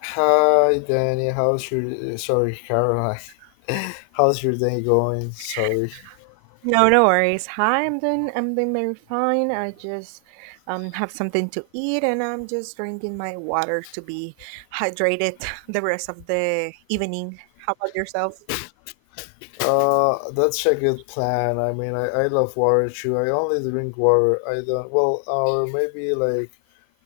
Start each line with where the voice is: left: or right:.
left: Hi, Danny. How's your sorry, Caroline? How's your day going? Sorry.
right: No, no worries. Hi, I'm doing very fine. I just have something to eat, and I'm just drinking my water to be hydrated the rest of the evening. How about yourself?
left: That's a good plan. I mean, I love water too. I only drink water. I don't. Well, or maybe like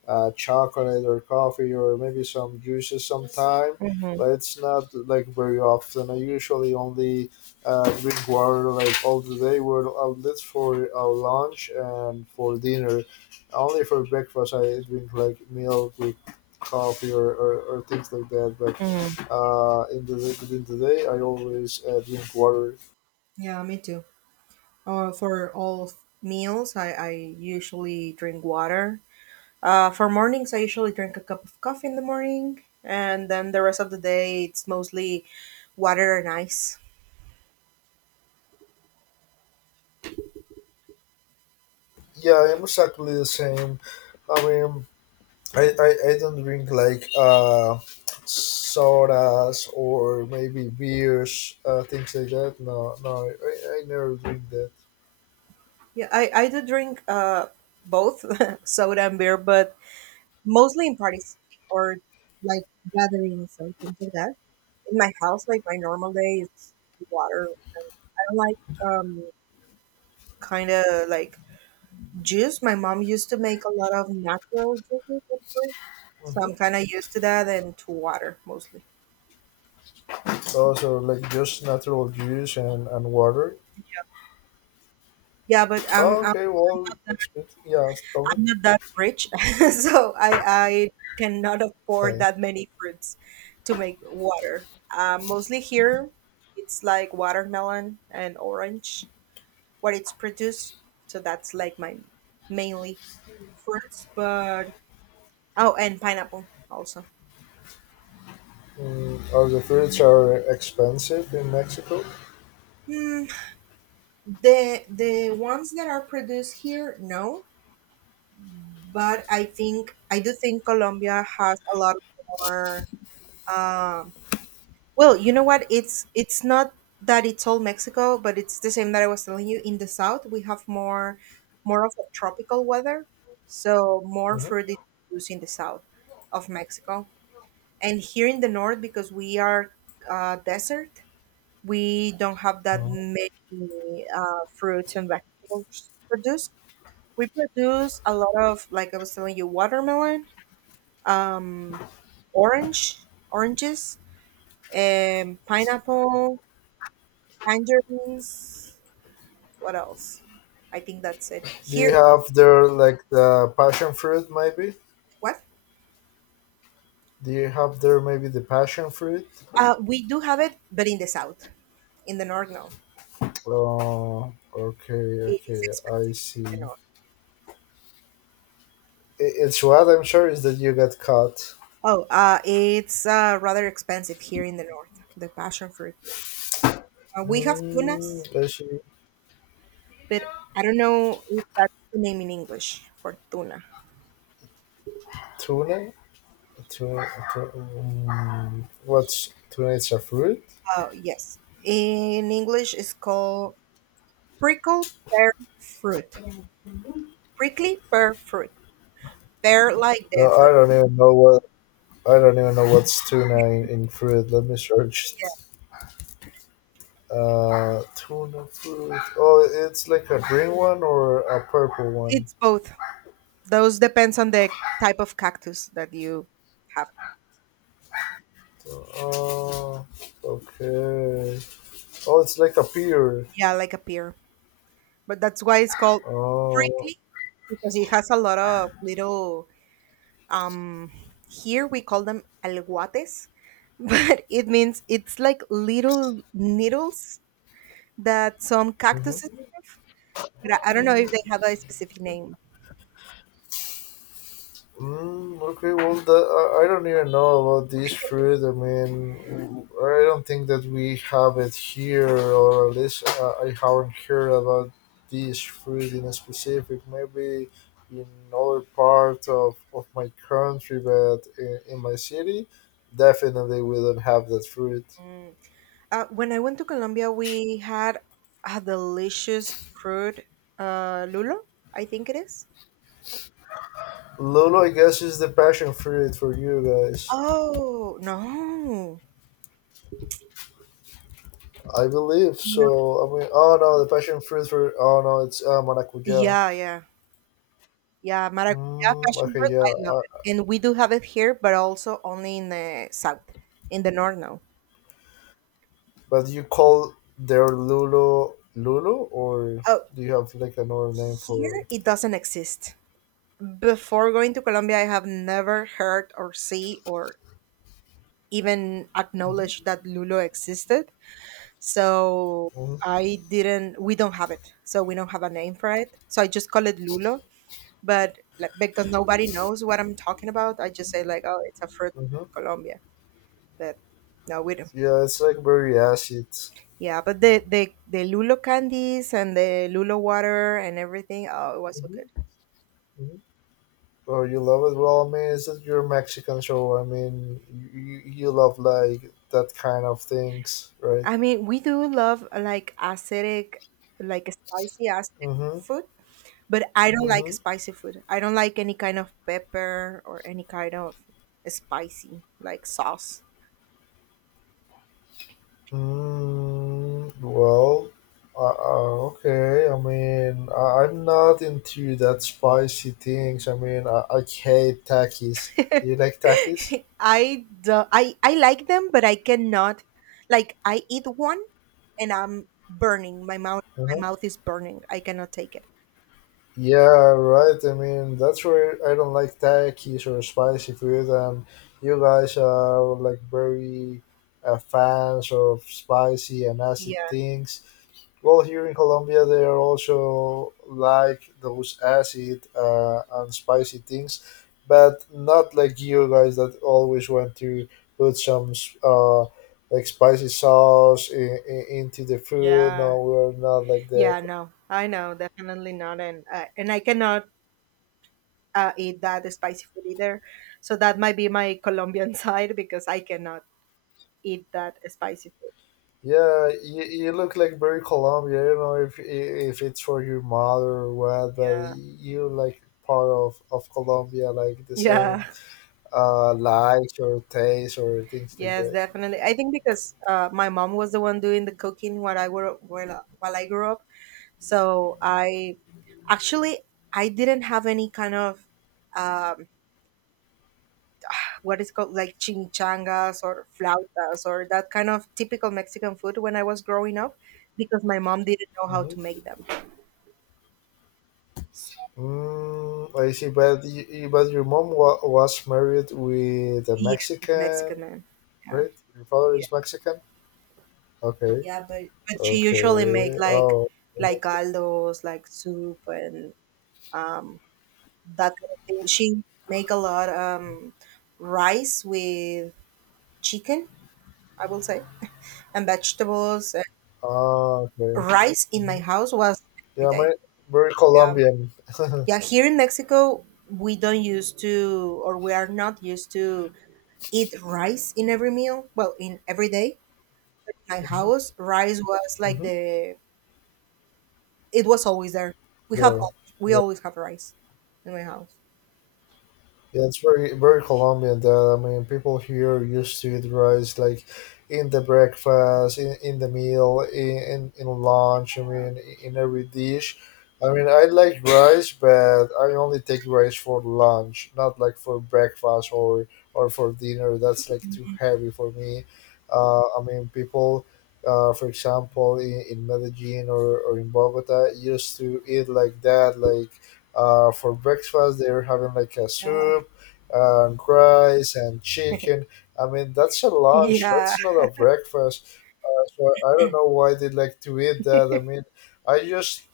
left: chocolate or coffee or maybe some juices sometime,
right: Mm-hmm.
left: but it's not like very often. I usually only drink water like all the day. We're out this for our lunch and for dinner. Only for breakfast, I drink like milk with coffee or things like that. But
right: hmm
left: in the during the day, I always drink water.
right: Yeah, me too. For all of meals, I usually drink water. For mornings, I usually drink a cup of coffee in the morning, and then the rest of the day, it's mostly water and ice.
left: Yeah, I'm exactly the same. I mean, I don't drink like sodas or maybe beers, things like that. No, no, I never drink that.
right: Yeah, I do drink both soda and beer, but mostly in parties or like gatherings or things like that. In my house, like my normal day is water. I don't like um kind of like juice. My mom used to make a lot of natural juices at first, so
left: hmm
right: I'm kind of used to that and to water mostly.
left: So, so like just natural juice and water.
right: Yeah,
left: Oh, okay, well, that's good. Yeah, tell me.
right: I'm not that rich, so I cannot afford
left: Okay.
right: that many fruits to make water. Mostly here, it's like watermelon and orange what it's produced. So that's like my mainly fruits, but oh, and pineapple also.
left: Mm, are the fruits are expensive in Mexico?
right: Hmm, the ones that are produced here, no, but I think I do think Colombia has a lot more. Um, well, you know what? It's not that it's all Mexico, but it's the same that I was telling you. In the south, we have more of a tropical weather, so more fruit
left: hmm
right: is produced in the south of Mexico. And here in the north, because we are desert, we don't have that many fruits and vegetables produced. We produce a lot of, like I was telling you, watermelon, um, orange oranges, pineapple, tangerines, what else? I think that's it
left: Do you
right: here.
left: have there like the passion fruit maybe?
right: What?
left: Do you have there maybe the passion fruit?
right: We do have it, but in the south. In the north, no.
left: Oh, okay,
right: It is
left: okay, I
right: expensive here
left: see.
right: in
left: I-
right: the north.
left: It's what I'm sure is that you got caught.
right: Oh, it's rather expensive here in the north, the passion fruit. We have
left: Mm,
right: tunas,
left: actually,
right: but I don't know if that's the name in English for tuna.
left: tuna? Tuna? Tuna, mm, what's tuna? It's a fruit.
right: Oh, yes. In English, it's called prickle pear fruit. Prickly pear fruit. Pear like
left: No,
right: the
left: I
right: fruit.
left: don't even know what. I don't even know what's tuna in fruit. Let me search it. Tuna fruit. Oh, it's like a green one or a purple one.
right: It's both. Those depends on the type of cactus that you have.
left: Oh, okay. Oh, it's like a pear.
right: Yeah, like a pear. But that's why it's called
left: Oh,
right: prickly, because it has a lot of little um here we call them alguates but it means it's like little needles that some cactuses,
left: mhm.
right: but I don't know if they have a specific name.
left: Mm, okay, well, I don't even know about this fruit. I mean, I don't think that we have it here, or at least I haven't heard about this fruit in specific. Maybe in other part of my country, but in my city, definitely we don't have that fruit.
right: Mm. When I went to Colombia, we had a delicious fruit, lulo, I think it is.
left: Lolo, I guess, is the passion fruit for you guys.
right: Oh, no.
left: I believe
right: No.
left: so. I mean, oh no, the passion fruit for oh no, it's maracuja.
right: Yeah, yeah, yeah, maracuyá,
left: Mm,
right: passion
left: okay,
right: fruit,
left: yeah.
right: I love
left: Uh,
right: it, and we do have it here, but also only in the south. In the north, now.
left: but you call their Lulu Lulu, or
right: Oh,
left: do you have like another name
right: here,
left: for?
right: it doesn't exist. Before going to Colombia, I have never heard or see or even acknowledged that lulo existed. So I didn't, we don't have it. So we don't have a name for it. So I just call it lulo. But like, because nobody knows what I'm talking about, I just say like, oh, it's a fruit
left: Mm-hmm.
right: in Colombia. But no, we don't.
left: Yeah, it's like very acid.
right: Yeah, but the lulo candies and the lulo water and everything, oh, it was so good.
left: Mm-hmm. hmm Oh, you love it. Well, I mean, it's your Mexican show. I mean, you love like that kind of things, right?
right: I mean, we do love like acidic, like spicy acidic
left: Mm-hmm.
right: food, but I don't like
left: Mm-hmm.
right: spicy food. I don't like any kind of pepper or any kind of spicy like sauce.
left: Mm, well, okay. I mean, I'm not into that spicy things. I mean, I hate takis. Do you like takis?
right: I do, I like them, but I cannot, like, I eat one and I'm burning. My mouth
left: Uh-huh.
right: my mouth is burning. I cannot take it.
left: Yeah, right. I mean, that's where I don't like takis or spicy food, and you guys are like very fans of spicy and acid
right: Yeah.
left: things. Well, here in Colombia, they are also like those acid and spicy things, but not like you guys that always want to put some uh, like spicy sauce into the food.
right: Yeah.
left: No, we're not like that.
right: Yeah, no, I know, definitely not, and I cannot eat that spicy food either. So that might be my Colombian side, because I cannot eat that spicy food.
left: Yeah, you look like very Colombian. I don't know if it's for your mother or what, but
right: Yeah.
left: you like part of Colombia, like the
right: Yeah.
left: same likes or tastes or things like
right: Yes,
left: that.
right: definitely. I think because my mom was the one doing the cooking while I grew up. So I actually I didn't have any kind of um, what is called like chimichangas or flautas or that kind of typical Mexican food when I was growing up, because my mom didn't know how to
left: Mm-hmm.
right: make them. So
left: Mm, I see, but you, but your mom wa- was married with a
right: yes, with the
left: Mexican,
right: Mexican man. Yeah.
left: right? Your father
right: Yeah,
left: is Mexican. Okay,
right: yeah, but but she usually make
left: okay. Oh,
right: like
left: that's good.
right: caldos, like soup and um that kind of thing. She make a lot rice with chicken, I will say, and vegetables. And
left: Ah, okay.
right: rice in
left: hmm
right: my house was every
left: Yeah, my
right: day.
left: very
right: Yeah.
left: Colombian.
right: Yeah, here in Mexico we don't used to, or we are not used to eat rice in every meal. Well, in every day. In my
left: hmm
right: house, rice was like
left: hmm
right: the, it was always there. We have
left: Yeah,
right: al- we
left: yeah.
right: always have rice in my house.
left: Yeah, it's very very Colombian that I mean people here used to eat rice like in the breakfast, in the meal, in lunch, I mean in every dish. I mean I like rice but I only take rice for lunch, not like for breakfast or for dinner. That's like too heavy for me. I mean people for example in Medellin or in Bogota used to eat like that like for breakfast, they're having like a
right: Yeah.
left: soup and rice and chicken. I mean, that's a lunch.
right: Yeah.
left: That's not a breakfast. So I don't know why they like to eat that. I mean, I just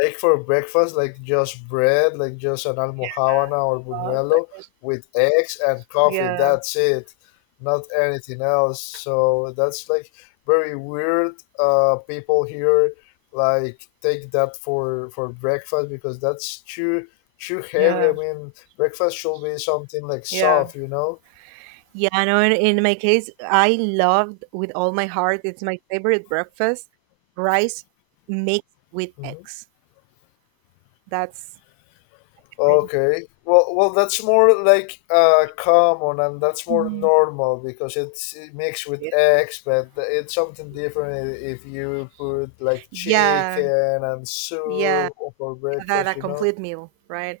left: take for breakfast like just bread, like just an almohavana or
right: But
left: buñuelo with eggs and coffee.
right: yeah.
left: That's it, not anything else. So that's like very weird. People here like take that for breakfast because that's too too heavy. I
right: Yeah.
left: mean, breakfast should be something like
right: Yeah.
left: soft, you know.
right: Yeah, no, in my case, I loved with all my heart. It's my favorite breakfast, rice mixed with
left: Mhm.
right: eggs. That's favorite.
left: Okay. Well, well, that's more like common and that's more
right: Mhm.
left: normal because it's mixed with
right: Yeah.
left: eggs, but it's something different if you put like
right: Yeah,
left: chicken and
right: yeah,
left: soup for
right: yeah, that
left: breakfast,
right: a
left: you know?
right: complete meal, right?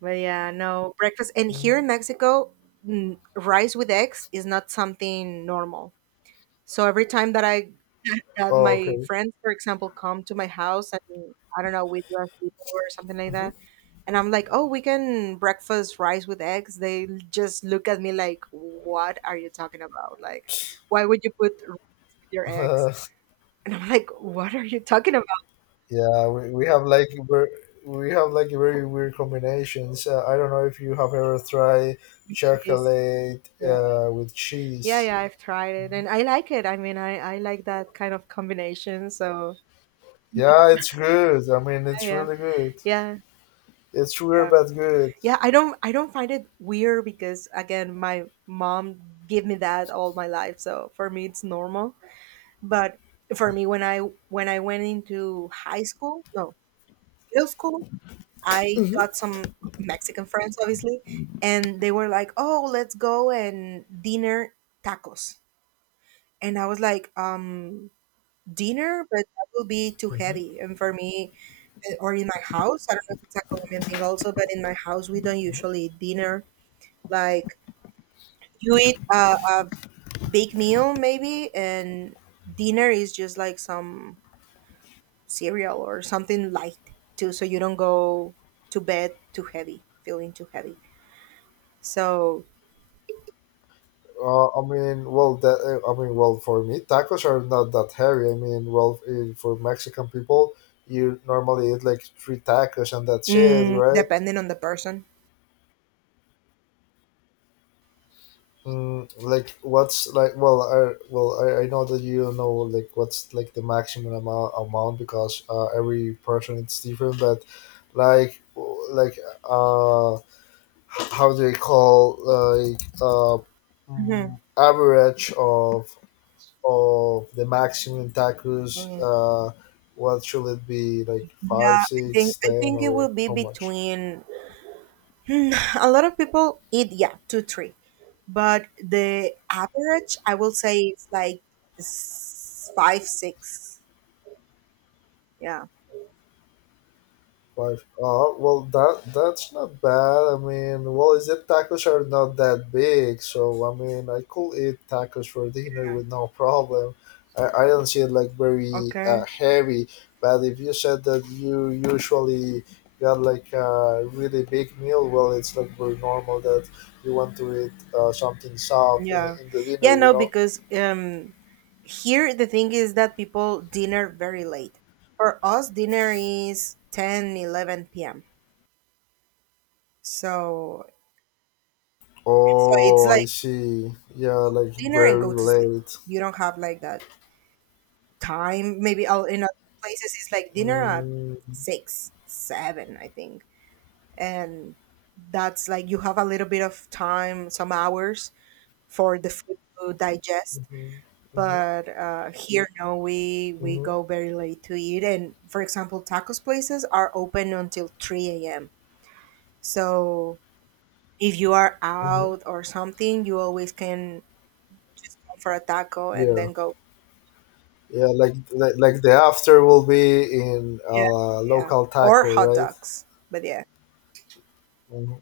right: But yeah, no breakfast. And here
left: hmm
right: in Mexico, mm, rice with eggs is not something normal. So every time that I that
left: Oh,
right: my
left: okay.
right: friends, for example, come to my house and I don't know, we do a sleepover or something like
left: hmm
right: that, and I'm like, oh, we can breakfast rice with eggs. Just look at me like, what are you talking about? Like, why would you put rice with your eggs? And I'm like, what are you talking about?
left: yeah, we have like ver- we have like very weird combinations. I don't know if you have ever tried
right: Cheese.
left: chocolate
right: Yeah.
left: with
right: Yeah,
left: cheese.
right: yeah, I've tried it and I like it. I mean, I like that kind of combination. So
left: Yeah, it's good. I mean,
right: yeah,
left: it's
right: yeah,
left: really good.
right: yeah,
left: It's rare
right: yeah.
left: but good.
right: Yeah, I don't find it weird, because again, my mom gave me that all my life, so for me it's normal. But for me, when I went into high school, no, middle school, I got some Mexican friends, obviously, and they were like, oh, let's go and dinner tacos. And I was like, dinner, but that will be too heavy. And for me, or in my house, I don't know if it's a Colombian thing also, but in my house we don't usually eat dinner like, you eat a big meal maybe, and dinner is just like some cereal or something light too, so you don't go to bed too heavy, feeling too heavy. So
left: I mean, well, that, I mean, well, for me, tacos are not that heavy. I mean, well, eh, for Mexican people, you normally eat like three tacos and that's it,
right: mm,
left: right?
right: depending on the person.
left: Mm, like, what's like? Well, I know that you don't know like what's like the maximum amount because every person it's different. But like, w- like, how do you call like
right: Mhm.
left: mm, average of the maximum tacos,
right: Mm.
left: what should it be? Like five,
right: Yeah, I
left: six,
right: think I
left: ten,
right: think it
left: or
right: will be
left: how much?
right: between, hmm, a lot of people eat, yeah, two, three, but the average I will say is like five, six. Yeah.
left: Five. Oh, well, that that's not bad. I mean, well, is it tacos are not that big, so I mean, I could eat tacos for dinner with no problem. I don't see it like very
right: Okay.
left: heavy, but if you said that you usually got like a really big meal, well, it's like very normal that you want to eat something soft
right: Yeah.
left: in the dinner,
right: Yeah,
left: you
right: no,
left: know.
right: because here the thing is that people dinner very late. For us dinner is 10, 11 p.m. So so it's
left: Oh, I
right: like
left: see. Yeah, like
right: dinner and
left: very
right: go to sleep.
left: late.
right: You don't have like that time. Maybe all in other places it's like dinner at
left: Mm-hmm.
right: 6, 7, I think. And that's like you have a little bit of time, some hours for the food to digest.
left: Mm-hmm. Mm-hmm.
right: But here no, we
left: Mm-hmm.
right: go very late to eat, and for example tacos places are open until 3 a.m., so if you are
left: hmm
right: out or something you always can go for a taco and
left: Yeah,
right: then go.
left: yeah, like the after will be in
right: Yeah, yeah,
left: local
right: or
left: taco,
right: hot
left: right?
right: dogs, but yeah.
left: Mhm.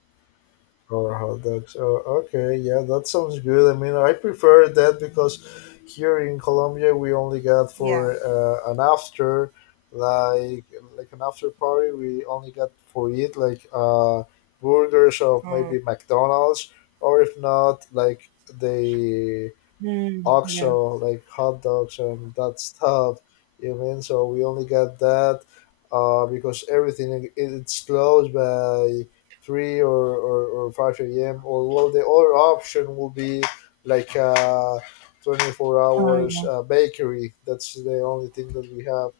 left: Or hot dogs. Oh, okay, yeah, that sounds good. I mean, I prefer that because here in Colombia we only got
right: Yeah.
left: for an after, like like an after party. We only got for it like burgers of
right: Mm.
left: maybe McDonald's, or if not, like they
right: Mm, yeah,
left: auction, like hot dogs and that stuff. You mean so we only got that because everything like, it- it's closed by three or five a.m. Or well, the other option will be like 24 hours bakery. That's the only thing that we have.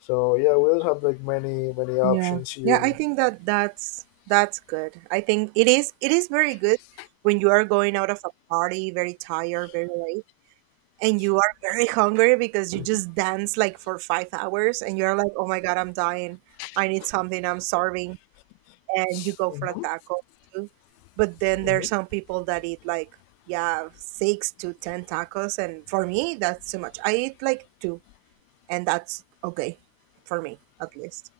left: So yeah, we don't have like many many
right: yeah
left: options
right: yeah i
left: here.
right: think that that's that's good. I think it is, it is very good when you are going out of a party, very tired, very late, and you are very hungry because you
left: hmm
right: just dance like for 5 hours and you're like, oh my God, I'm dying. I need something. I'm starving. And you go for a
left: hmm
right: taco too. But then there's
left: hmm
right: some people that eat like, yeah, six to 10 tacos. And for me, that's too much. I eat like two, and that's okay for me at least.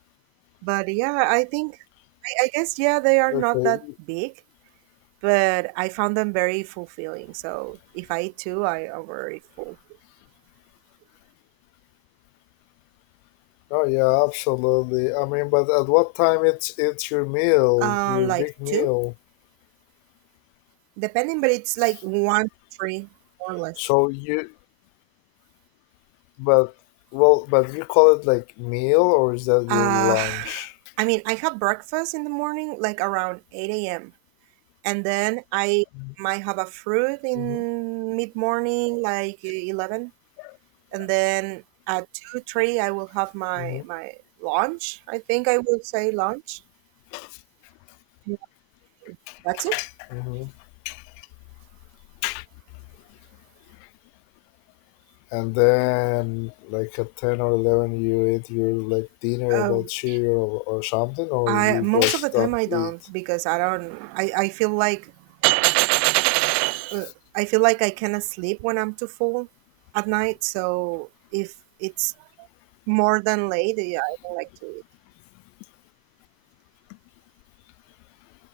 right: But yeah, I think, I guess, yeah, they are not
left: Okay.
right: that big. But I found them very fulfilling. So if I eat two, I am very full.
left: Oh yeah, absolutely. I mean, but at what time it's your meal, your
right: Like
left: big
right: two,
left: meal.
right: depending, but it's like one to three or less.
left: So you, but well, but you call it like meal, or is that your
right: Uh,
left: lunch?
right: I mean, I have breakfast in the morning, like around 8 a.m. And then I might have a fruit
left: Mm-hmm,
right: in mid morning, like 11. And then at 2, 3, I will have
left: mm-hmm,
right: my lunch. I think I will say lunch. That's it.
left: mm-hmm. And then like at 10 or 11, you eat your like dinner about
right: Um,
left: cereal or something, or
right: I
left: you
right: most of the
left: just
right: time
left: don't
right: I don't,
left: eat.
right: because I don't, I feel like uh, I feel like I cannot sleep when I'm too full at night. So if it's more than late, yeah, I don't like to eat.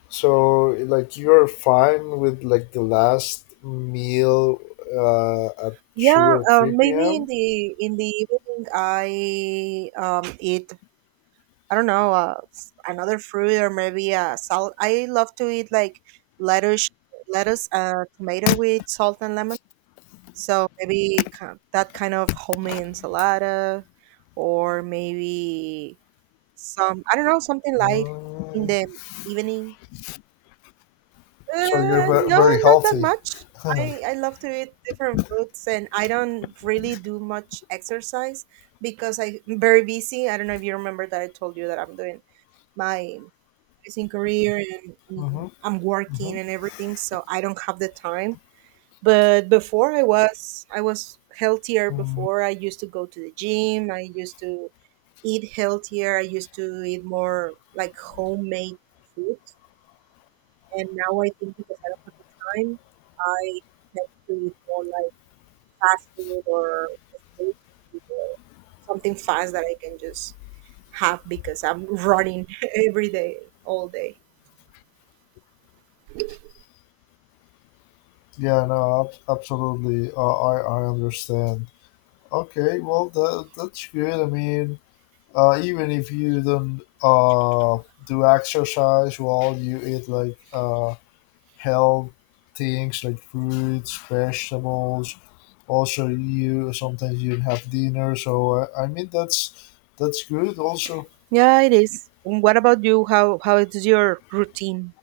left: So like you're fine with like the last meal at two
right: Yeah,
left: or three
right: maybe
left: p.m.
right: in the evening I eat. I don't know another fruit or maybe a salad. I love to eat like lettuce, lettuce, tomato with salt and lemon. So that kind of homemade ensalada, or maybe some, I don't know, something light in
left: Mm,
right: the evening.
left: so you're ve-
right: No,
left: very
right: not that
left: healthy.
right: much. I love to eat different foods, and I don't really do much exercise because I'm very busy. I don't know if you remember that I told you that I'm doing my nursing career and I'm working and everything, so I don't have the time. But before I was healthier.
left: hmm
right: Before I used to go to the gym, I used to eat healthier, I used to eat more like homemade food. And now I think because I don't have the time, I tend to eat more like fast food or street food or something fast that I can just have because I'm running every day, all day.
left: Yeah, no, ab- absolutely. I understand. Okay, well that that's good. I mean, even if you don't do exercise, well, you eat like health things like fruits, vegetables. Also, you sometimes you have dinner. So I mean that's good. Also,
right: Yeah, it is. And what about you, how is your routine?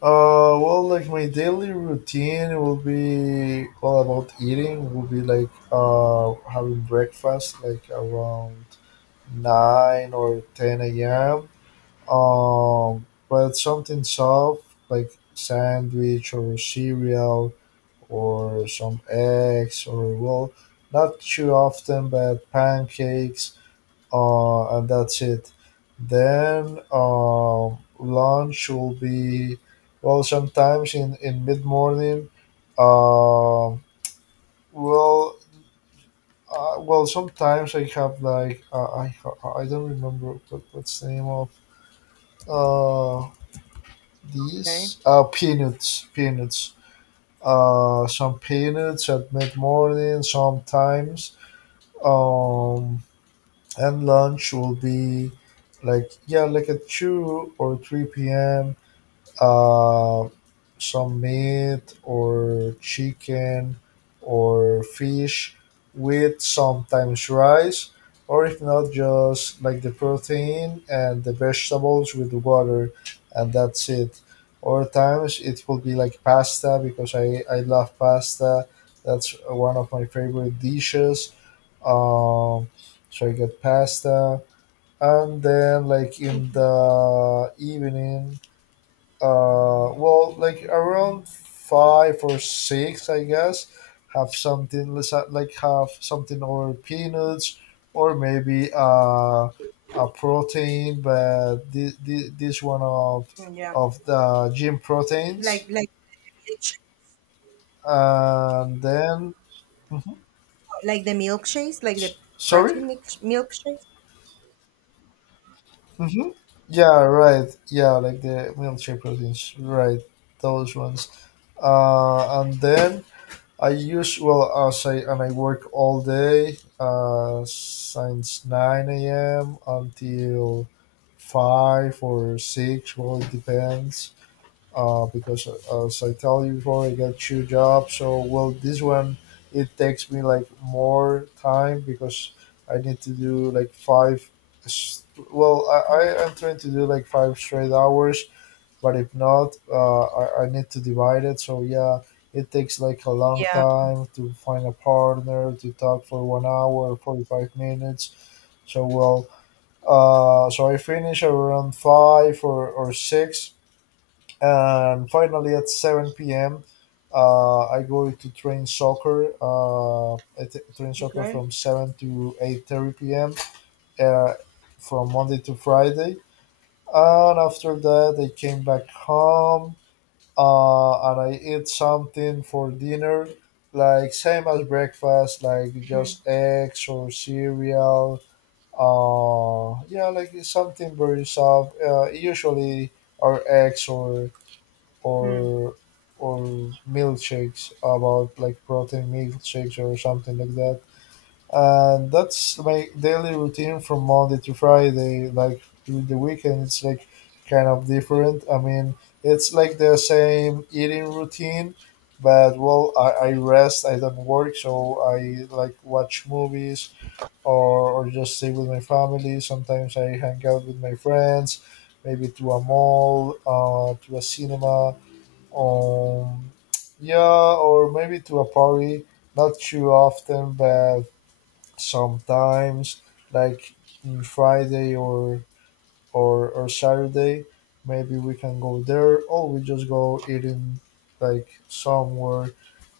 left: uh, well, like my daily routine will be all about eating. Will be like having breakfast like around nine or ten a.m. But something soft like sandwich or cereal or some eggs or well, not too often, but pancakes and that's it. Then lunch will be well sometimes in mid morning. Um, well, well sometimes I have like I don't remember what, what's the name of uh
right: Okay.
left: these peanuts, some peanuts at mid morning sometimes um and lunch will be like yeah like at 2 or 3 p.m uh, some meat or chicken or fish with sometimes rice or if not just like the protein and the vegetables with water and that's it or times it will be like pasta because I love pasta. That's one of my favorite dishes. um so I get pasta and then like in
right: Mhm.
left: the evening well like around five or six I guess have something let's ha- like have something or peanuts or maybe a protein but this one
right: Yeah.
left: of the gym
right: Like
left: proteins
right: like milkshake. Okay.
left: and then mhm.
right: Like the milkshakes, like the
left: S- sorry.
right: protein mix, milkshakes.
left: Mm-hmm. Yeah, right. Yeah, like the military proteins. Right, those ones. And then I use well as I and I work all day since nine a.m. until five or six. Well, it depends because as I tell you before, I got two jobs. So well, this one it takes me like more time because I need to do like five. S- Well,
right: Yeah.
left: I am trying to do like five straight hours, but if not, I need to divide it. So yeah, it takes like a long
right: Yeah.
left: time to find a partner to talk for 1 hour, 45 minutes. So well, so I finish around five or six and finally at 7 p.m. I go to train soccer. Train soccer
right: Okay.
left: from 7 to 8:30 p.m., Uh, from Monday to Friday, and after that I came back home, and I eat something for dinner, like same as breakfast, like
right: Mhm.
left: just eggs or cereal. Yeah, like it's something very soft. Usually, or eggs or
right: Hmm.
left: or or milkshakes about like protein milkshakes or something like that. And that's my daily routine from Monday to Friday. Like during the weekend, it's like kind of different. I mean, it's like the same eating routine, but well, I rest. I don't work, so I like watch movies or just stay with my family. Sometimes I hang out with my friends, maybe to a mall, to a cinema um, yeah, or maybe to a party, not too often, but sometimes, like on Friday or or Saturday, maybe we can go there, or we just go eating like somewhere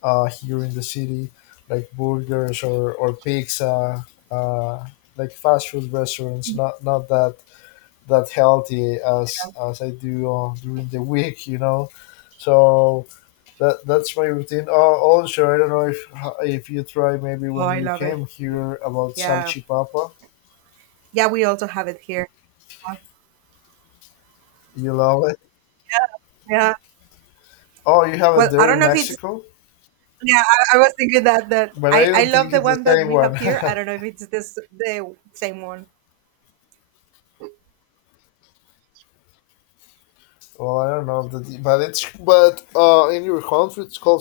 left: here in the city, like burgers or pizza, like fast food restaurants. Not that healthy as I do during the week. So that's my routine. Oh, also, I don't know if you try maybe
right: Oh,
left: when
right: I
left: you
right: love it.
left: came here about
right: Yeah.
left: salchipapa,
right: Yeah, we also have it here. Yeah.
left: you love it.
right: Yeah.
left: Oh, you have it
right: Well, I
left: there
right: don't
left: in
right: know if it's,
left: Mexico,
right: yeah, I was thinking that that
left: but I
right: I
left: don't
right: love
left: think
right: the
left: it's the
right: one that
left: same
right: we
left: one.
right: have here. I don't know if it's this the same one.
left: Well, I don't know, if that, but it's but in your country it's called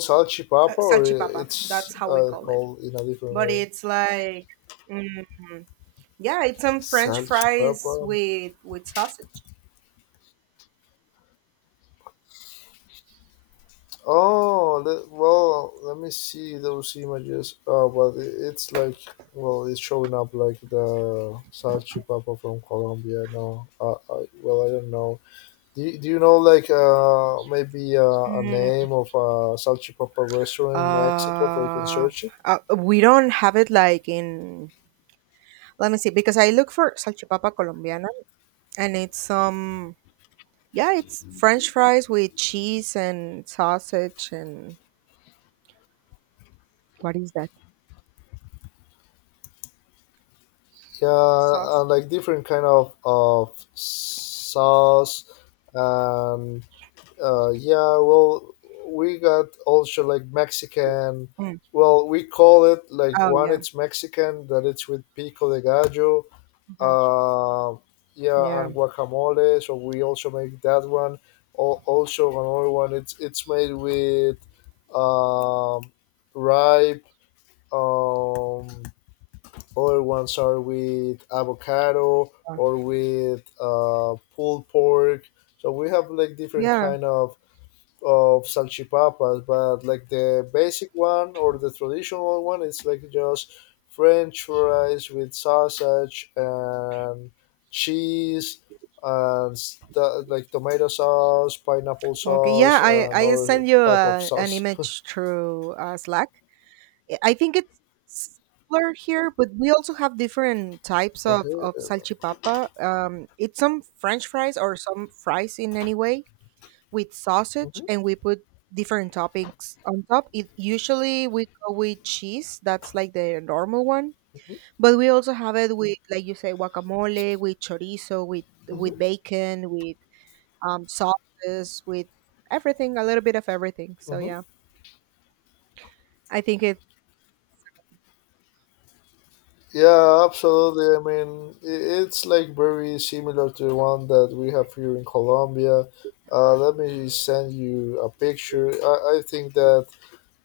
left: salchipapa, or
right: Salchipapa.
left: it's
right: That's how we call it.
left: called in a different
right: But
left: way.
right: it's like, yeah, it's some french
left: Salchipapa.
right: fries with sausage.
left: Well, let me see those images. Oh, but it's like, well, it's showing up like the salchipapa from Colombia. No, well, I don't know. Do you know like maybe a name of a salchipapa restaurant in Mexico where you can
right: Uh,
left: search it?
right: we don't have it like in. Let me see, because I look for salchipapa colombiana, and it's yeah, it's French fries with cheese and sausage. And what is that
left: Yeah,
right: sauce?
left: and like different kind of sauce and yeah, well, we got also like Mexican.
right: Mm.
left: Well, we call it like
right: Oh,
left: one.
right: yeah.
left: It's Mexican that it's with pico de gallo.
right: Hmm.
left: Uh, yeah,
right: Yeah.
left: and guacamole. So we also make that one. Also another one. It's made with um, ripe. Um, Other ones are with avocado
right: uh,
left: or with pulled pork. So we have like different
right: yeah.
left: kind of salchipapas, but like the basic one or the traditional one, it's like just French fries with sausage and cheese and like tomato sauce, pineapple
right: Okay, yeah.
left: sauce,
right: I
left: and
right: I
left: other
right: send you
left: type of
right: an
left: sauce.
right: image through Slack. I think it's similar here, but we also have different types of
left: Okay.
right: salchipapa. It's some French fries or some fries in any way with sausage, and
left: hmm
right: we put different toppings on top. It usually we go with cheese. That's like the normal one, but we also have it with, like you say, guacamole, with chorizo, with
left: hmm
right: bacon, with sauces, with everything, a little bit of everything. So
left: hmm
right: yeah, I think it.
left: Yeah, absolutely. I mean, it's like very similar to the one that we have here in Colombia. Let me send you a picture. I think that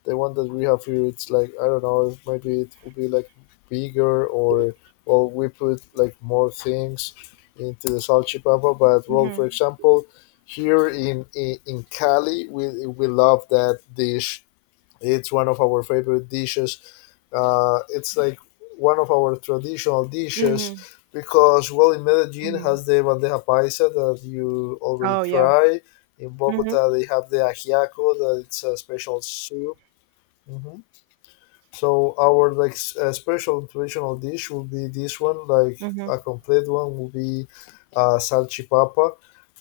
left: the one that we have here it's like I don't know, maybe it will be like bigger or we put like more things into the salchipapa. But well, for
right: Hmm.
left: example, here in in Cali, we love that dish. It's one of our favorite dishes. It's like one of our traditional dishes, because well, in Medellin
right: Hmm.
left: has the bandeja paisa that you already
right: Oh, yeah.
left: try. In
right: Mhm.
left: Bogota they have the ajiaco that it's a special soup. Mhm. So our like special traditional dish will be this one, like
right: Mhm.
left: a complete one will be salchipapa.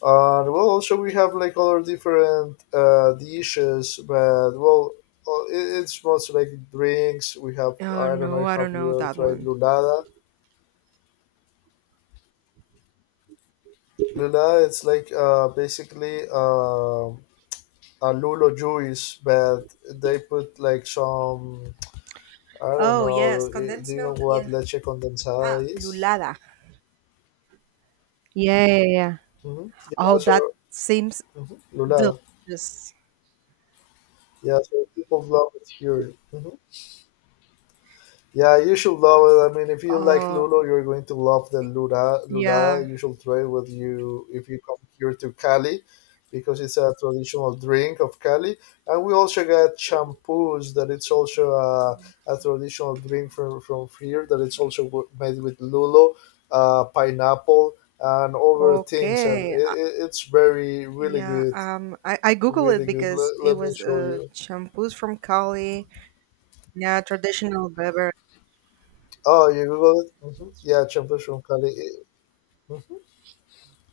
left: Well, also we have like other different dishes, but well, it's mostly like drinks. We have,
right: Oh
left: I don't know
right: no,
left: if
right: I
left: have
right: don't
left: you
right: know
left: ever
right: that
left: tried
right: one.
left: lulada. Lula it's like basically a lulo juice, but they put like some, I don't
right: Oh
left: know.
right: yes,
left: Do
right: condensed
left: you know
right: milk.
left: what
right: Yeah.
left: leche condensada
right: Ah,
left: is?
right: lulada. Yeah, yeah, yeah.
left: Mm-hmm. Yeah,
right: Oh, that
left: so
right: seems
left: Mhm. Lula.
right: delicious.
left: Yeah, so people love it here. Hmm Yeah, you should love it. I mean, if you like
right: Oh,
left: Lulo, you're going to love the Lula.
right: yeah.
left: Lula, you should try with you if you come here to Cali, because it's a traditional drink of Cali. And we also got champus that it's also a traditional drink from here that it's also made with Lulo, pineapple, and other things, and
right: Okay.
left: it, it, it's very really
right: Yeah.
left: good.
right: I Google it
left: Really good.
right: because
left: Let,
right: it
left: let me
right: was
left: show you.
right: shampoos from Cali. Yeah, traditional beverage.
left: Oh, you Google it? Hmm Yeah, champus from Cali.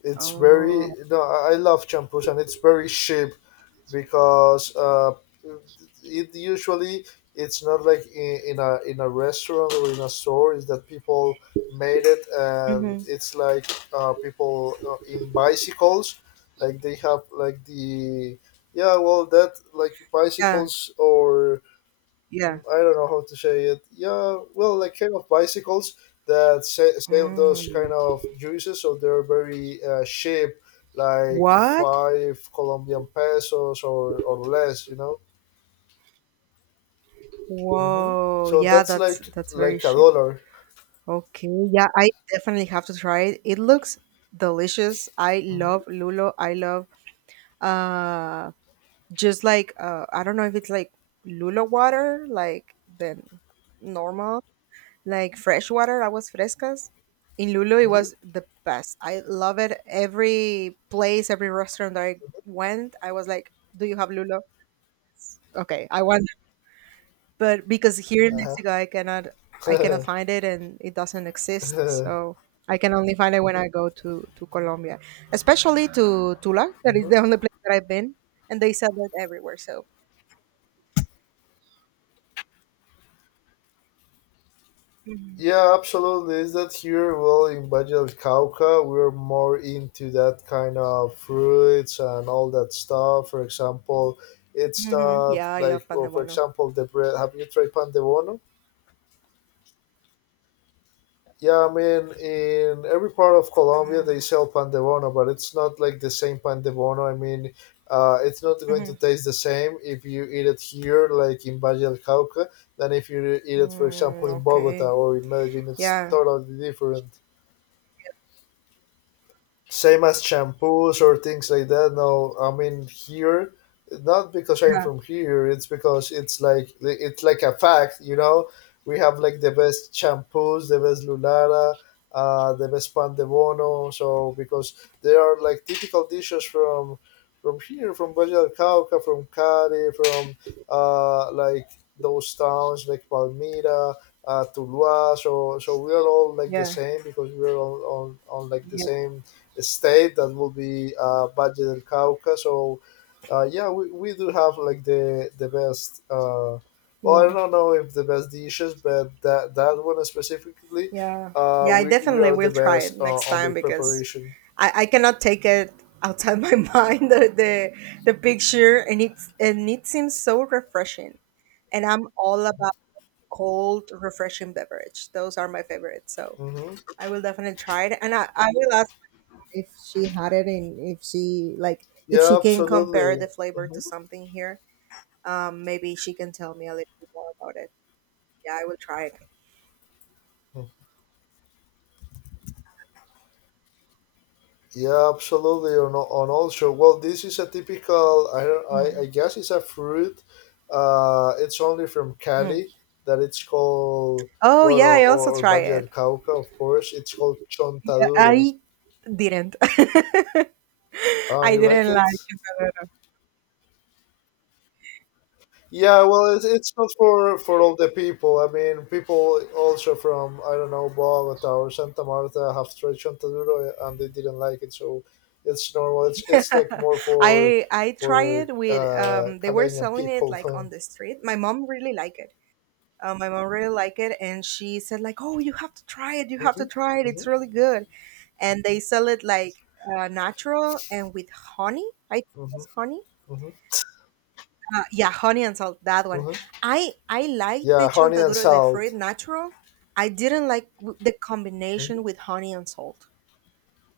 left: It's very
right: Oh.
left: no. I love champus, and it's very cheap because it usually it's not like in a restaurant or in a store. Is that people made it, and
right: Hmm.
left: it's like people in bicycles, like they have like the yeah, well that like
right: Yeah.
left: bicycles or
right: Yeah.
left: I don't know how to say it. Yeah, well, like kind of bicycles that sell those kind
right: Mm.
left: of juices, so they're very cheap, like
right: What?
left: five Colombian pesos or less, you know. Hmm
right: Whoa.
left: So
right: Yeah,
left: that's
right: that's that's
left: like
right: very
left: a
right: cheap.
left: dollar.
right: Okay, yeah, I definitely have to try it. It looks delicious. I
left: Mm-hmm.
right: love lulo. I love uh just like I don't know if it's like lulo water, like then normal, like fresh water, I was frescas. In Lulo it
left: Mm-hmm.
right: was the best. I love it. Every place, every restaurant that I went, I was like, "Do you have Lulo? Okay, I want." But because here in Mexico I cannot I
left: Uh-huh.
right: cannot find it and it doesn't exist. So I can only find it when I go to Colombia, especially to Tula. That is
left: Mhm.
right: the only place that I've been, and they sell it everywhere. So. Mhm.
left: Yeah, absolutely. Is that here? Well, in Valle del Cauca, we're more into that kind of fruits and all that stuff. For example, it's
right: Mhm.
left: not
right: Yeah, I
left: like,
right: love pan
left: well,
right: de
left: for
right: bono.
left: example, the bread. Have you tried pan de bono? Yeah, I mean, in every part of Colombia,
right: Mm.
left: they sell pan de bono, but it's not like the same pan de bono. I mean, it's not going to
right: Mhm.
left: taste the same if you eat it here, like in Valle del Cauca, than if you eat it, for
right: Mm,
left: example, in Bogota
right: okay.
left: or in Medellin. It's
right: Yeah.
left: totally different. Same as shampoos or things like that. No, I mean here, not because I'm
right: Yeah.
left: from here. It's because it's like a fact, you know. We have like the best shampoos, the best Lulara, the best Pan de Bono. So because there are like typical dishes from here, from Valle del Cauca, from Cari, from like those towns like Palmira, Tuluá. So so we are all like the
right: Yeah.
left: same because we are all on like the
right: Yeah.
left: same state that will be Valle del Cauca. So, yeah, we do have like the best. Well, I
right: Yeah.
left: don't know if the best dishes, but that one specifically,
right: Yeah. Yeah, I
left: we
right: definitely
left: are the
right: will try
left: best
right: it next
left: on their
right: time because
left: preparation.
right: I cannot take it outside my mind, the picture, and it seems so refreshing. And I'm all about cold, refreshing beverage. Those are my favorites. So
left: Hmm
right: I will definitely try it. And I will ask if she had it and if she like if
left: Yeah,
right: she can compare
left: absolutely.
right: the flavor
left: Hmm
right: to something here. Maybe she can tell me a little bit more about it. Yeah, I will try it.
left: Yeah, absolutely. On, on also, well, this is a typical. I don't. I
right: Mm,
left: guess it's a fruit. It's only from
right: mm.
left: Cali that it's called.
right: Oh
left: Well,
right: yeah, I also
left: or
right: try
left: Valle del
right: it.
left: Cauca, of course. It's called chontaduro.
right: I didn't.
left: Ah,
right: I
left: you like
right: didn't like
left: it?
right: it. No, no, no.
left: Yeah, well, it's not for for all the people. I mean, people also from I don't know Bogota or Santa Marta have tried Chontaduro, and they didn't like it, so it's normal. It's like more
right: I
left: for
right: tried it with they were
left: Calenian
right: selling it
left: people.
right: like on the street. My mom really liked it. My mom really liked it and she said like, "Oh, you have to try it. You
left: Huh?
right: have to
left: hmm
right: try it. It's
left: hmm
right: really good." And they sell it like natural and with honey. I think
left: hmm
right: it was honey.
left: hmm
right: Yeah, honey and salt, that one.
left: hmm
right: I liked
left: Yeah,
right: the
left: honey and
right: chontaduro de fruit
left: salt.
right: natural. I didn't like the
left: Hmm
right: combination with honey and salt.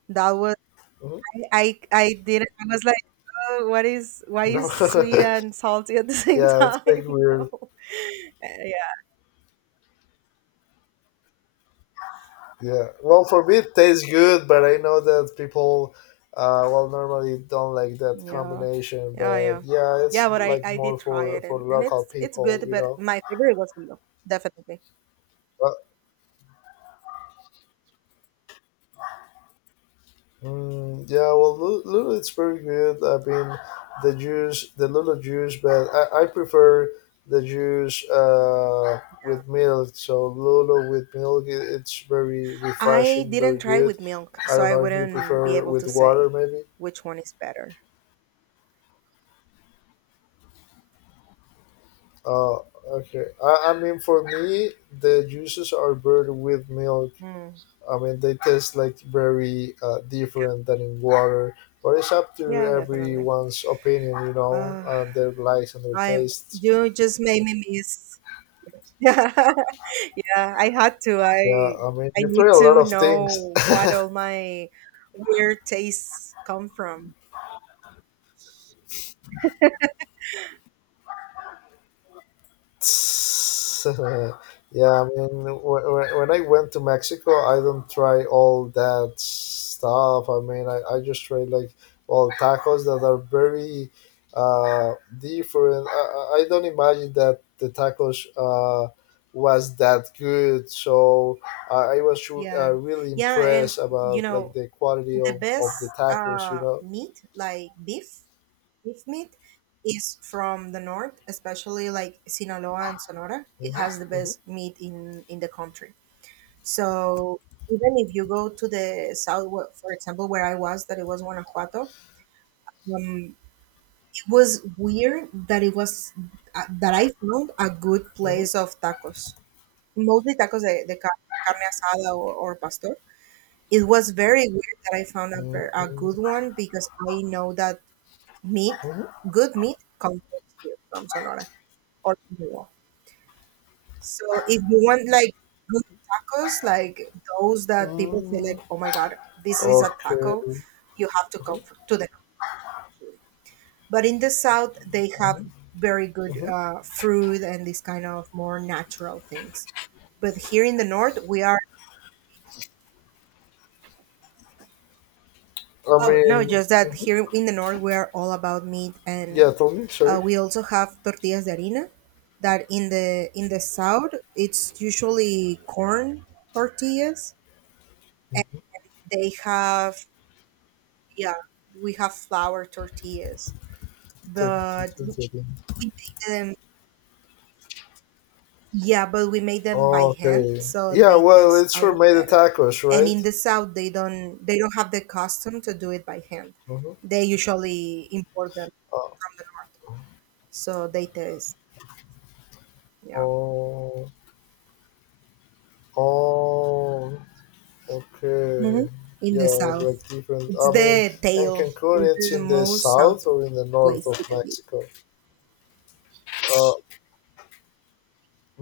right: That was
left: hmm
right: I did not. I was like, oh, what is why
left: No.
right: is sweet and salty at the same
left: Yeah, it's like
right: time?
left: weird.
right: No. Yeah.
left: Yeah. Well, for me, it tastes good, but I know that people, well, normally don't like that
right: Yeah.
left: combination.
right: Yeah,
left: But
right: yeah.
left: yeah, it's
right: Yeah, but I
left: like
right: I
left: more
right: did try it,
left: for
right: and and
left: local
right: it's it's
left: people,
right: good,
left: you
right: but
left: know.
right: my favorite was with milk, definitely.
left: But mm, yeah, well, Lulu, it's very good. I mean, the juice, the Lulu juice, but I prefer the juice with milk. So Lulu with milk, it's very
right: I
left: refreshing, very
right: didn't try
left: good.
right: with milk,
left: I
right: so
left: don't
right: I
left: know if you
right: wouldn't be
left: prefer
right: able
left: with
right: to
left: water,
right: say
left: maybe.
right: which one is better.
left: Oh, okay. I mean, for me, the juices are brewed with milk.
right: Mm.
left: I mean, they taste like very different than in water, but it's up to
right: Yeah, definitely.
left: everyone's opinion, you know,
right: Uh,
left: their likes and their
right: I'm
left: tastes.
right: You just made me miss. Yeah. Yeah, I had to.
left: Yeah,
right: I
left: I mean,
right: I
left: you try
right: need
left: a lot
right: to
left: of things.
right: know what all my weird tastes come from.
left: Yeah, I mean, when I went to Mexico, I don't try all that stuff. I mean, I just try like all tacos that are very different. I don't imagine that the tacos was that good. So I was
right: Yeah.
left: really
right: Yeah, and
left: impressed
right: you
left: about like
right: know,
left: the quality
right: the
left: of the
right: best
left: tacos, you know.
right: meat, like beef meat, is from the north, especially like Sinaloa and Sonora. It
left: Mhm,
right: has the
left: mhm,
right: best meat in the country. So even if you go to the south, for example, where I was, that it was Guanajuato, um, was weird that it was that I found a good
left: mhm,
right: place of tacos, mostly tacos de carne asada, or pastor. It was very weird that I found a
left: mhm,
right: good one because I know that meat,
left: mhm,
right: good meat, comes from here, from Sonora or Sinaloa. So if you want like good tacos, like those that people say
left: mhm.
right: like, "Oh my god, this is a
left: Okay.
right: taco,"
left: Mm-hmm.
right: you have to come to the. But in the south, they have
left: Mhm.
right: very good
left: Mhm.
right: fruit and these kind of more natural things. But here in the north we are,
left: I
right: oh no,
left: mean,
right: just that
left: mhm.
right: here in the north we are all about meat,
left: Yeah,
right: and
left: tell me, sorry.
right: we also have tortillas de harina. That in the south, it's usually corn tortillas, and they have, yeah, we have flour tortillas, but
left: Tell
right: we
left: me again.
right: make them. Yeah, but we made them by hand,
left: Okay.
right: so
left: Yeah,
right: they
left: well,
right: taste
left: it's
right: a
left: for
right: lot
left: made the
right: better.
left: tacos,
right: And in
left: right?
right: the south, they don't have the custom to do it by hand.
left: Mm-hmm.
right: They usually import them from the north, so they taste, yeah.
left: Oh, oh,
right: Hmm.
left: okay.
right: In
left: Yeah,
right: the south,
left: like different.
right: it's
left: I mean,
right: the
left: and
right: tail. It's
left: Cancun, it's
right: the
left: in the
right: most
left: south
right: south
left: or in the north
right: place you
left: of
right: can be.
left: Mexico? Uh,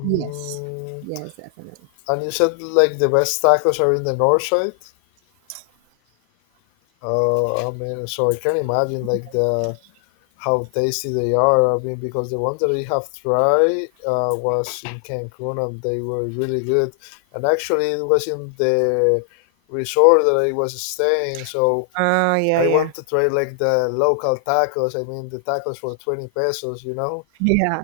right: Yes. Yes, definitely.
left: and you said like the best tacos are in the north side? I mean, so I can imagine like the how tasty they are. I mean, because the ones that I have tried was in Cancun and they were really good. And actually, it was in the resort that I was staying, so
right: Ah, yeah,
left: I
right: yeah.
left: want to try like the local tacos. I mean, the tacos for 20 pesos, you know,
right: Yeah.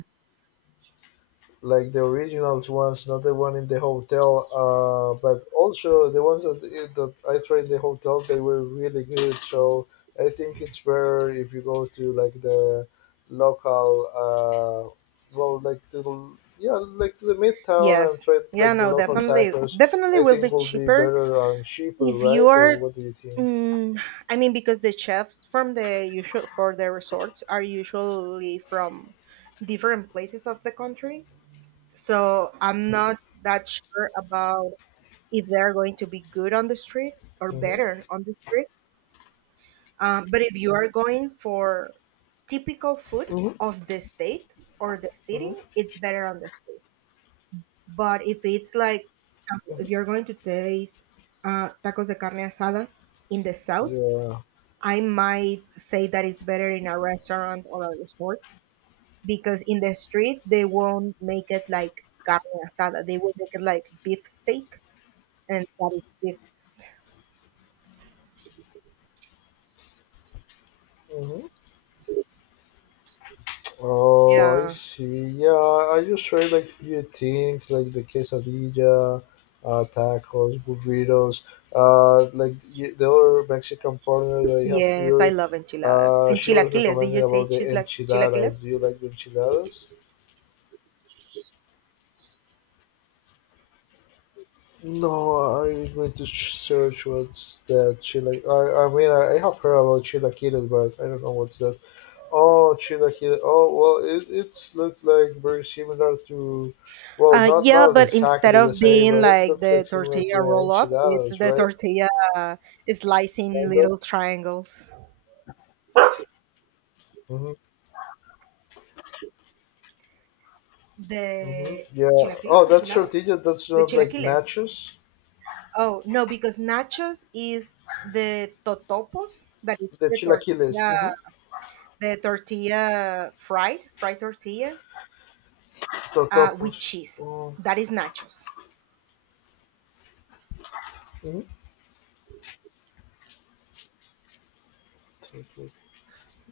left: like the original ones, not the one in the hotel. But also the ones that that I tried in the hotel, they were really good. So I think it's better if you go to like the local, uh, well, like to yeah, like to the midtown and
right: Yes.
left: try
right: Yeah,
left: like the
right: no,
left: local
right: definitely.
left: tacos.
right: Definitely
left: I
right: will
left: think
right: be
left: will be
right: cheaper
left: better and cheaper,
right: if you
left: right? Or
right: are.
left: what do you think?
right: Mm, I mean, because the chefs from the usual for the resorts are usually from different places of the country, so I'm not that sure about if they're going to be good on the street or
left: Mm-hmm.
right: better on the street. But if you are going for typical food
left: Mhm.
right: of the state or the
left: Mm-hmm.
right: city, it's better on the street. But if it's like, for example, if you're going to taste tacos de carne asada in the south,
left: Yeah.
right: I might say that it's better in a restaurant or a resort because in the street they won't make it like carne asada. They will make it like beef steak, and that is beef.
left: Mm-hmm. Oh, I
right: Yeah.
left: see. Yeah, I just try like few things like the quesadilla, tacos, burritos. Like the other Mexican partner that I have
right: Yes, I
left: here,
right: love enchiladas. And
left: she was
right: chilaquiles. Did
left: recommending
right: you
left: about
right: taste
left: the
right: cheese like
left: enchiladas.
right: chilaquiles?
left: Do you like the enchiladas? No, I'm going to search what's that. Chila. I mean, I have heard about chilaquiles, but I don't know what's that. Oh, Chila Kill. Oh, well, it's looked like very similar to, well, not
right: Yeah,
left: not
right: but instead
left: exactly the
right: of
left: same,
right: being
left: but it
right: like
left: looks like
right: the
left: similar
right: tortilla
left: to
right: roll up, it's
left: enchiladas,
right: the
left: right?
right: tortilla, uh, slicing
left: Kind of.
right: little triangles.
left: Mm-hmm, mm-hmm.
right: The
left: Yeah. Oh,
right: chilaquiles,
left: that's tortilla.
right: enchiladas?
left: That's
right: The
left: not like
right: chilaquiles.
left: nachos.
right: Oh, no, because nachos is the totopos, that is
left: The chilaquiles. Mm-hmm.
right: fried tortilla, with
left: Totopos.
right: cheese.
left: Oh.
right: That is nachos.
left: Mhm. Toto-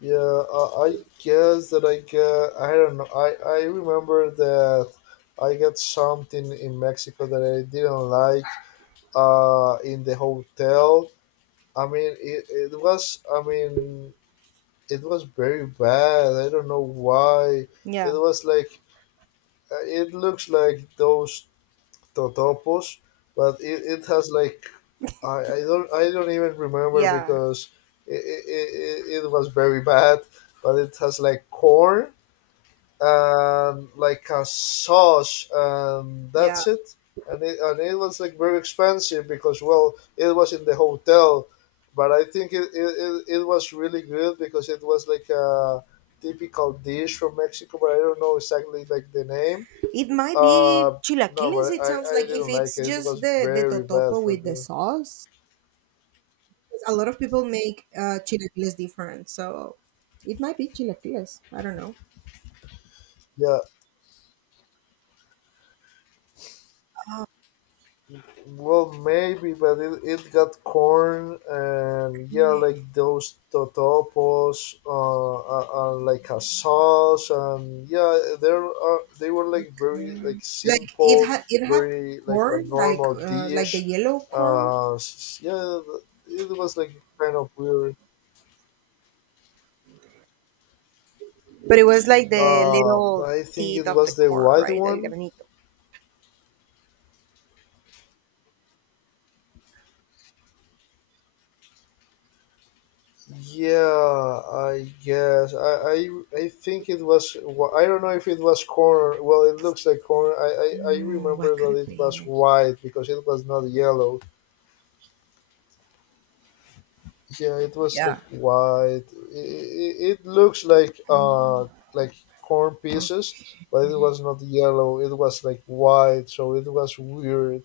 left: Yeah. I guess that I get. I don't know. I remember that I got something in Mexico that I didn't like, in the hotel. I mean, it was, I mean, it was very bad. I don't know why. It
right: Yeah,
left: was like, it looks like those totopos, but it has like, I don't even remember
right: yeah,
left: because it was very bad, but it has like corn and like a sauce, and
right: yeah.
left: that's it. And it was like very expensive because, well, it was in the hotel, but I think it was really good because it was like a typical dish from Mexico, but I don't know exactly like the name.
right: It might
left: uh
right: be
left: no,
right: chilaquiles,
left: but
right: it
left: i
right: sounds
left: i
right: like, if
left: didn't like
right: it's
left: it. It
right: just
left: was
right: the
left: very bad
right: totopo
left: for
right: with the
left: me.
right: sauce. A lot of people make chilaquiles different, so it might be chilaquiles. I don't know.
left: Yeah. Well, maybe, but it got corn and, yeah,
right: Yeah.
left: like those totopos, like a sauce, and, yeah, there are they were like very like
right: Like it
left: simple,
right: had it had
left: very like a
right: corn,
left: normal
right: like the
left: dish.
right: yellow corn.
left: Yeah, it was like kind of weird.
right: But it was like the little
left: I think
right: teeth
left: it
right: of the
left: was the
right: corn,
left: white
right: right? El
left: one.
right: granito.
left: Yeah, I guess I think it was I don't know if it was corn. Well, it looks like corn. I
right: Mm,
left: remember
right: what could
left: that
right: it
left: it was
right: be?
left: white because it was not yellow. Yeah, it was like
right: Yeah.
left: white. It looks like corn
right: Oh.
left: pieces, but it was not yellow. It was like white, so it was weird.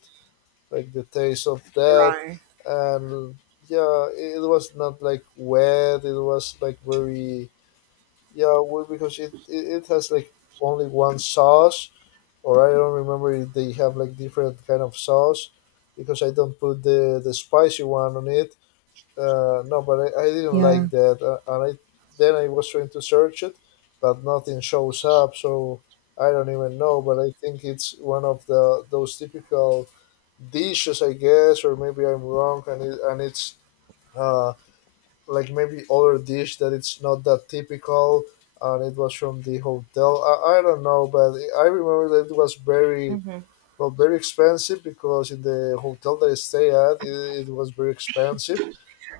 left: Like the taste of that,
right: Right.
left: and, yeah, it was not like wet. It was like very. Yeah, well, because it has like only one sauce, or I don't remember if they have like different kind of sauce, because I don't put the spicy one on it. No, but I didn't
right: Yeah.
left: like that, and I then I was trying to search it, but nothing shows up, so I don't even know. But I think it's one of the those typical dishes, I guess, or maybe I'm wrong, and it's uh, like maybe other dish that it's not that typical, and it was from the hotel. I don't know, but I remember that it was very,
right: Hmm.
left: well, very expensive, because in the hotel that I stay at, it was very expensive,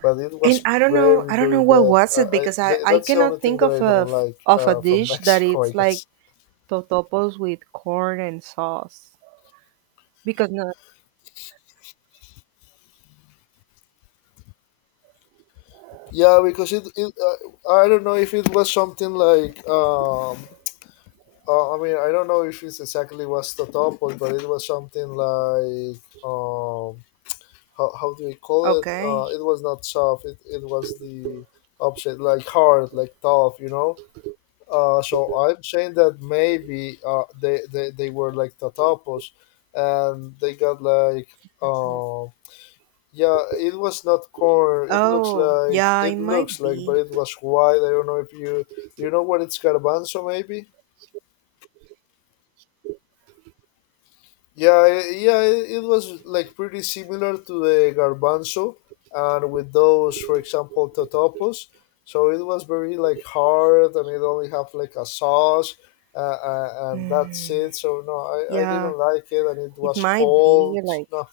left: but it
right: And
left: was
right: I don't know,
left: very
right: I don't know
left: very
right: what
left: bad.
right: was it because I I
left: That's the only
right: cannot
left: thing
right: think
left: that
right: of
left: I don't like,
right: of a
left: from
right: dish that
left: Mexico, I
right: it's
left: guess.
right: like totopos with corn and sauce because no.
left: Yeah, because it I don't know if it was something like, I don't know if it's exactly was the top, but it was something like, how, do we call it?
right: Okay.
left: It was not soft. It was the opposite, like hard, like tough. You know. So I'm saying that maybe, they were like tatapos, and they got like, yeah, it was not corn. It looks
right: Oh,
left: like,
right: yeah, it might
left: but
right: be.
left: it was white. I don't know if you. You know what, it's garbanzo maybe. Yeah, yeah, it was like pretty similar to the garbanzo, and with those, for example, totopos. So it was very like hard, and it only have like a sauce, and that's it. So no, I
right: Yeah,
left: didn't like it, and it
right: it
left: was
right: might
left: cold.
right: be like,
left: No,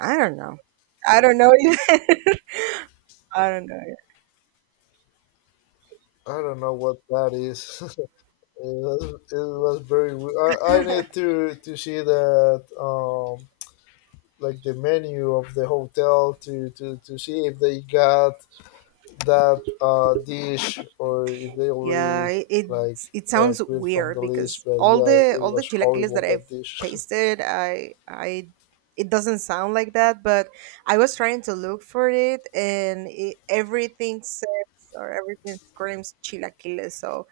right: I don't know. I don't know. I don't know.
left: I don't know what that is. it, was, it was very. I need to see that, like the menu of the hotel to see if they got that, dish, or if they
right: Yeah,
left: already
right: it, it
left: like,
right: it sounds
left: quit from the
right: weird
left: list,
right: because
left: but,
right: all
left: yeah,
right: the
left: it
right: all the
left: was
right: chilaquiles
left: horrible
right: that I've
left: that dish.
right: tasted, I it doesn't sound like that, but I was trying to look for it, and everything says or everything screams chilaquiles. So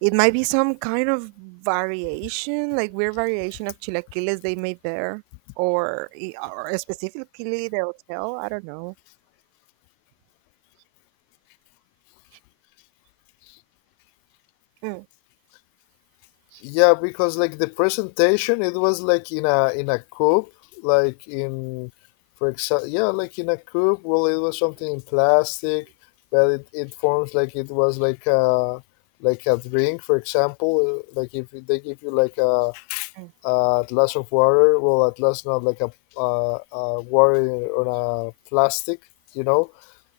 right: it might be some kind of variation, like weird variation of chilaquiles they made there, or specifically the hotel, I don't know. Mm,
left: Yeah, because like the presentation, it was like in a, in a coupe, like in, for example, yeah, like in a coupe, well, it was something in plastic, but it forms like it was like a drink. For example, like if they give you like
right: mm.
left: a glass of water. Well, a glass, not like a water on a plastic, you know.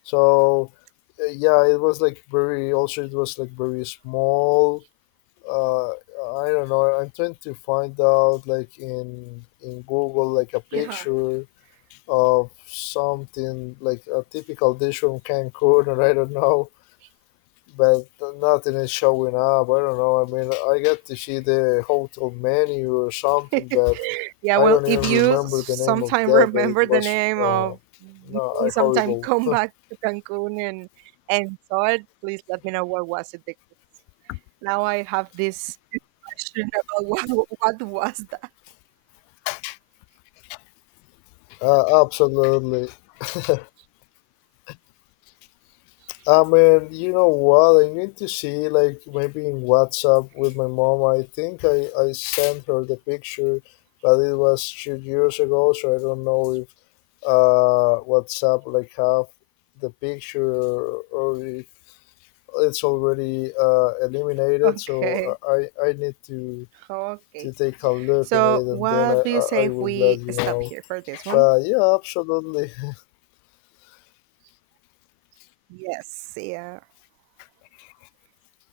left: So, yeah, it was like very. Also, it was like very small. Uh, I don't know. I'm trying to find out, like, in Google, like a
right: Yeah.
left: picture of something like a typical dish from Cancun, or I don't know, but nothing is showing up. I don't know. I mean, I got to see the hotel menu or something, but
right: Yeah,
left: I
right: well,
left: don't
right: if
left: even
right: you
left: remember the name of
right: sometime
left: that. But
right: remember
left: it
right: the
left: was,
right: name of,
left: no,
right: maybe
left: I
right: sometime
left: horrible.
right: come back to Cancun and saw it, please let me know what was it because now I have this question about what was that.
left: Absolutely. I mean, you know what? I need to see, like, maybe in WhatsApp with my mom. I think I sent her the picture, but it was 2 years ago, so I don't know if WhatsApp like have the picture, or it's already, eliminated. So,
right: Okay.
left: I need to
right: Okay.
left: take a look on
right: So,
left: it, and then I
right: what do you
left: I,
right: say
left: I
right: if
left: will let
right: we
left: you
right: stop
left: know.
right: here for this one?
left: But, yeah, absolutely,
right: Yes. Yeah.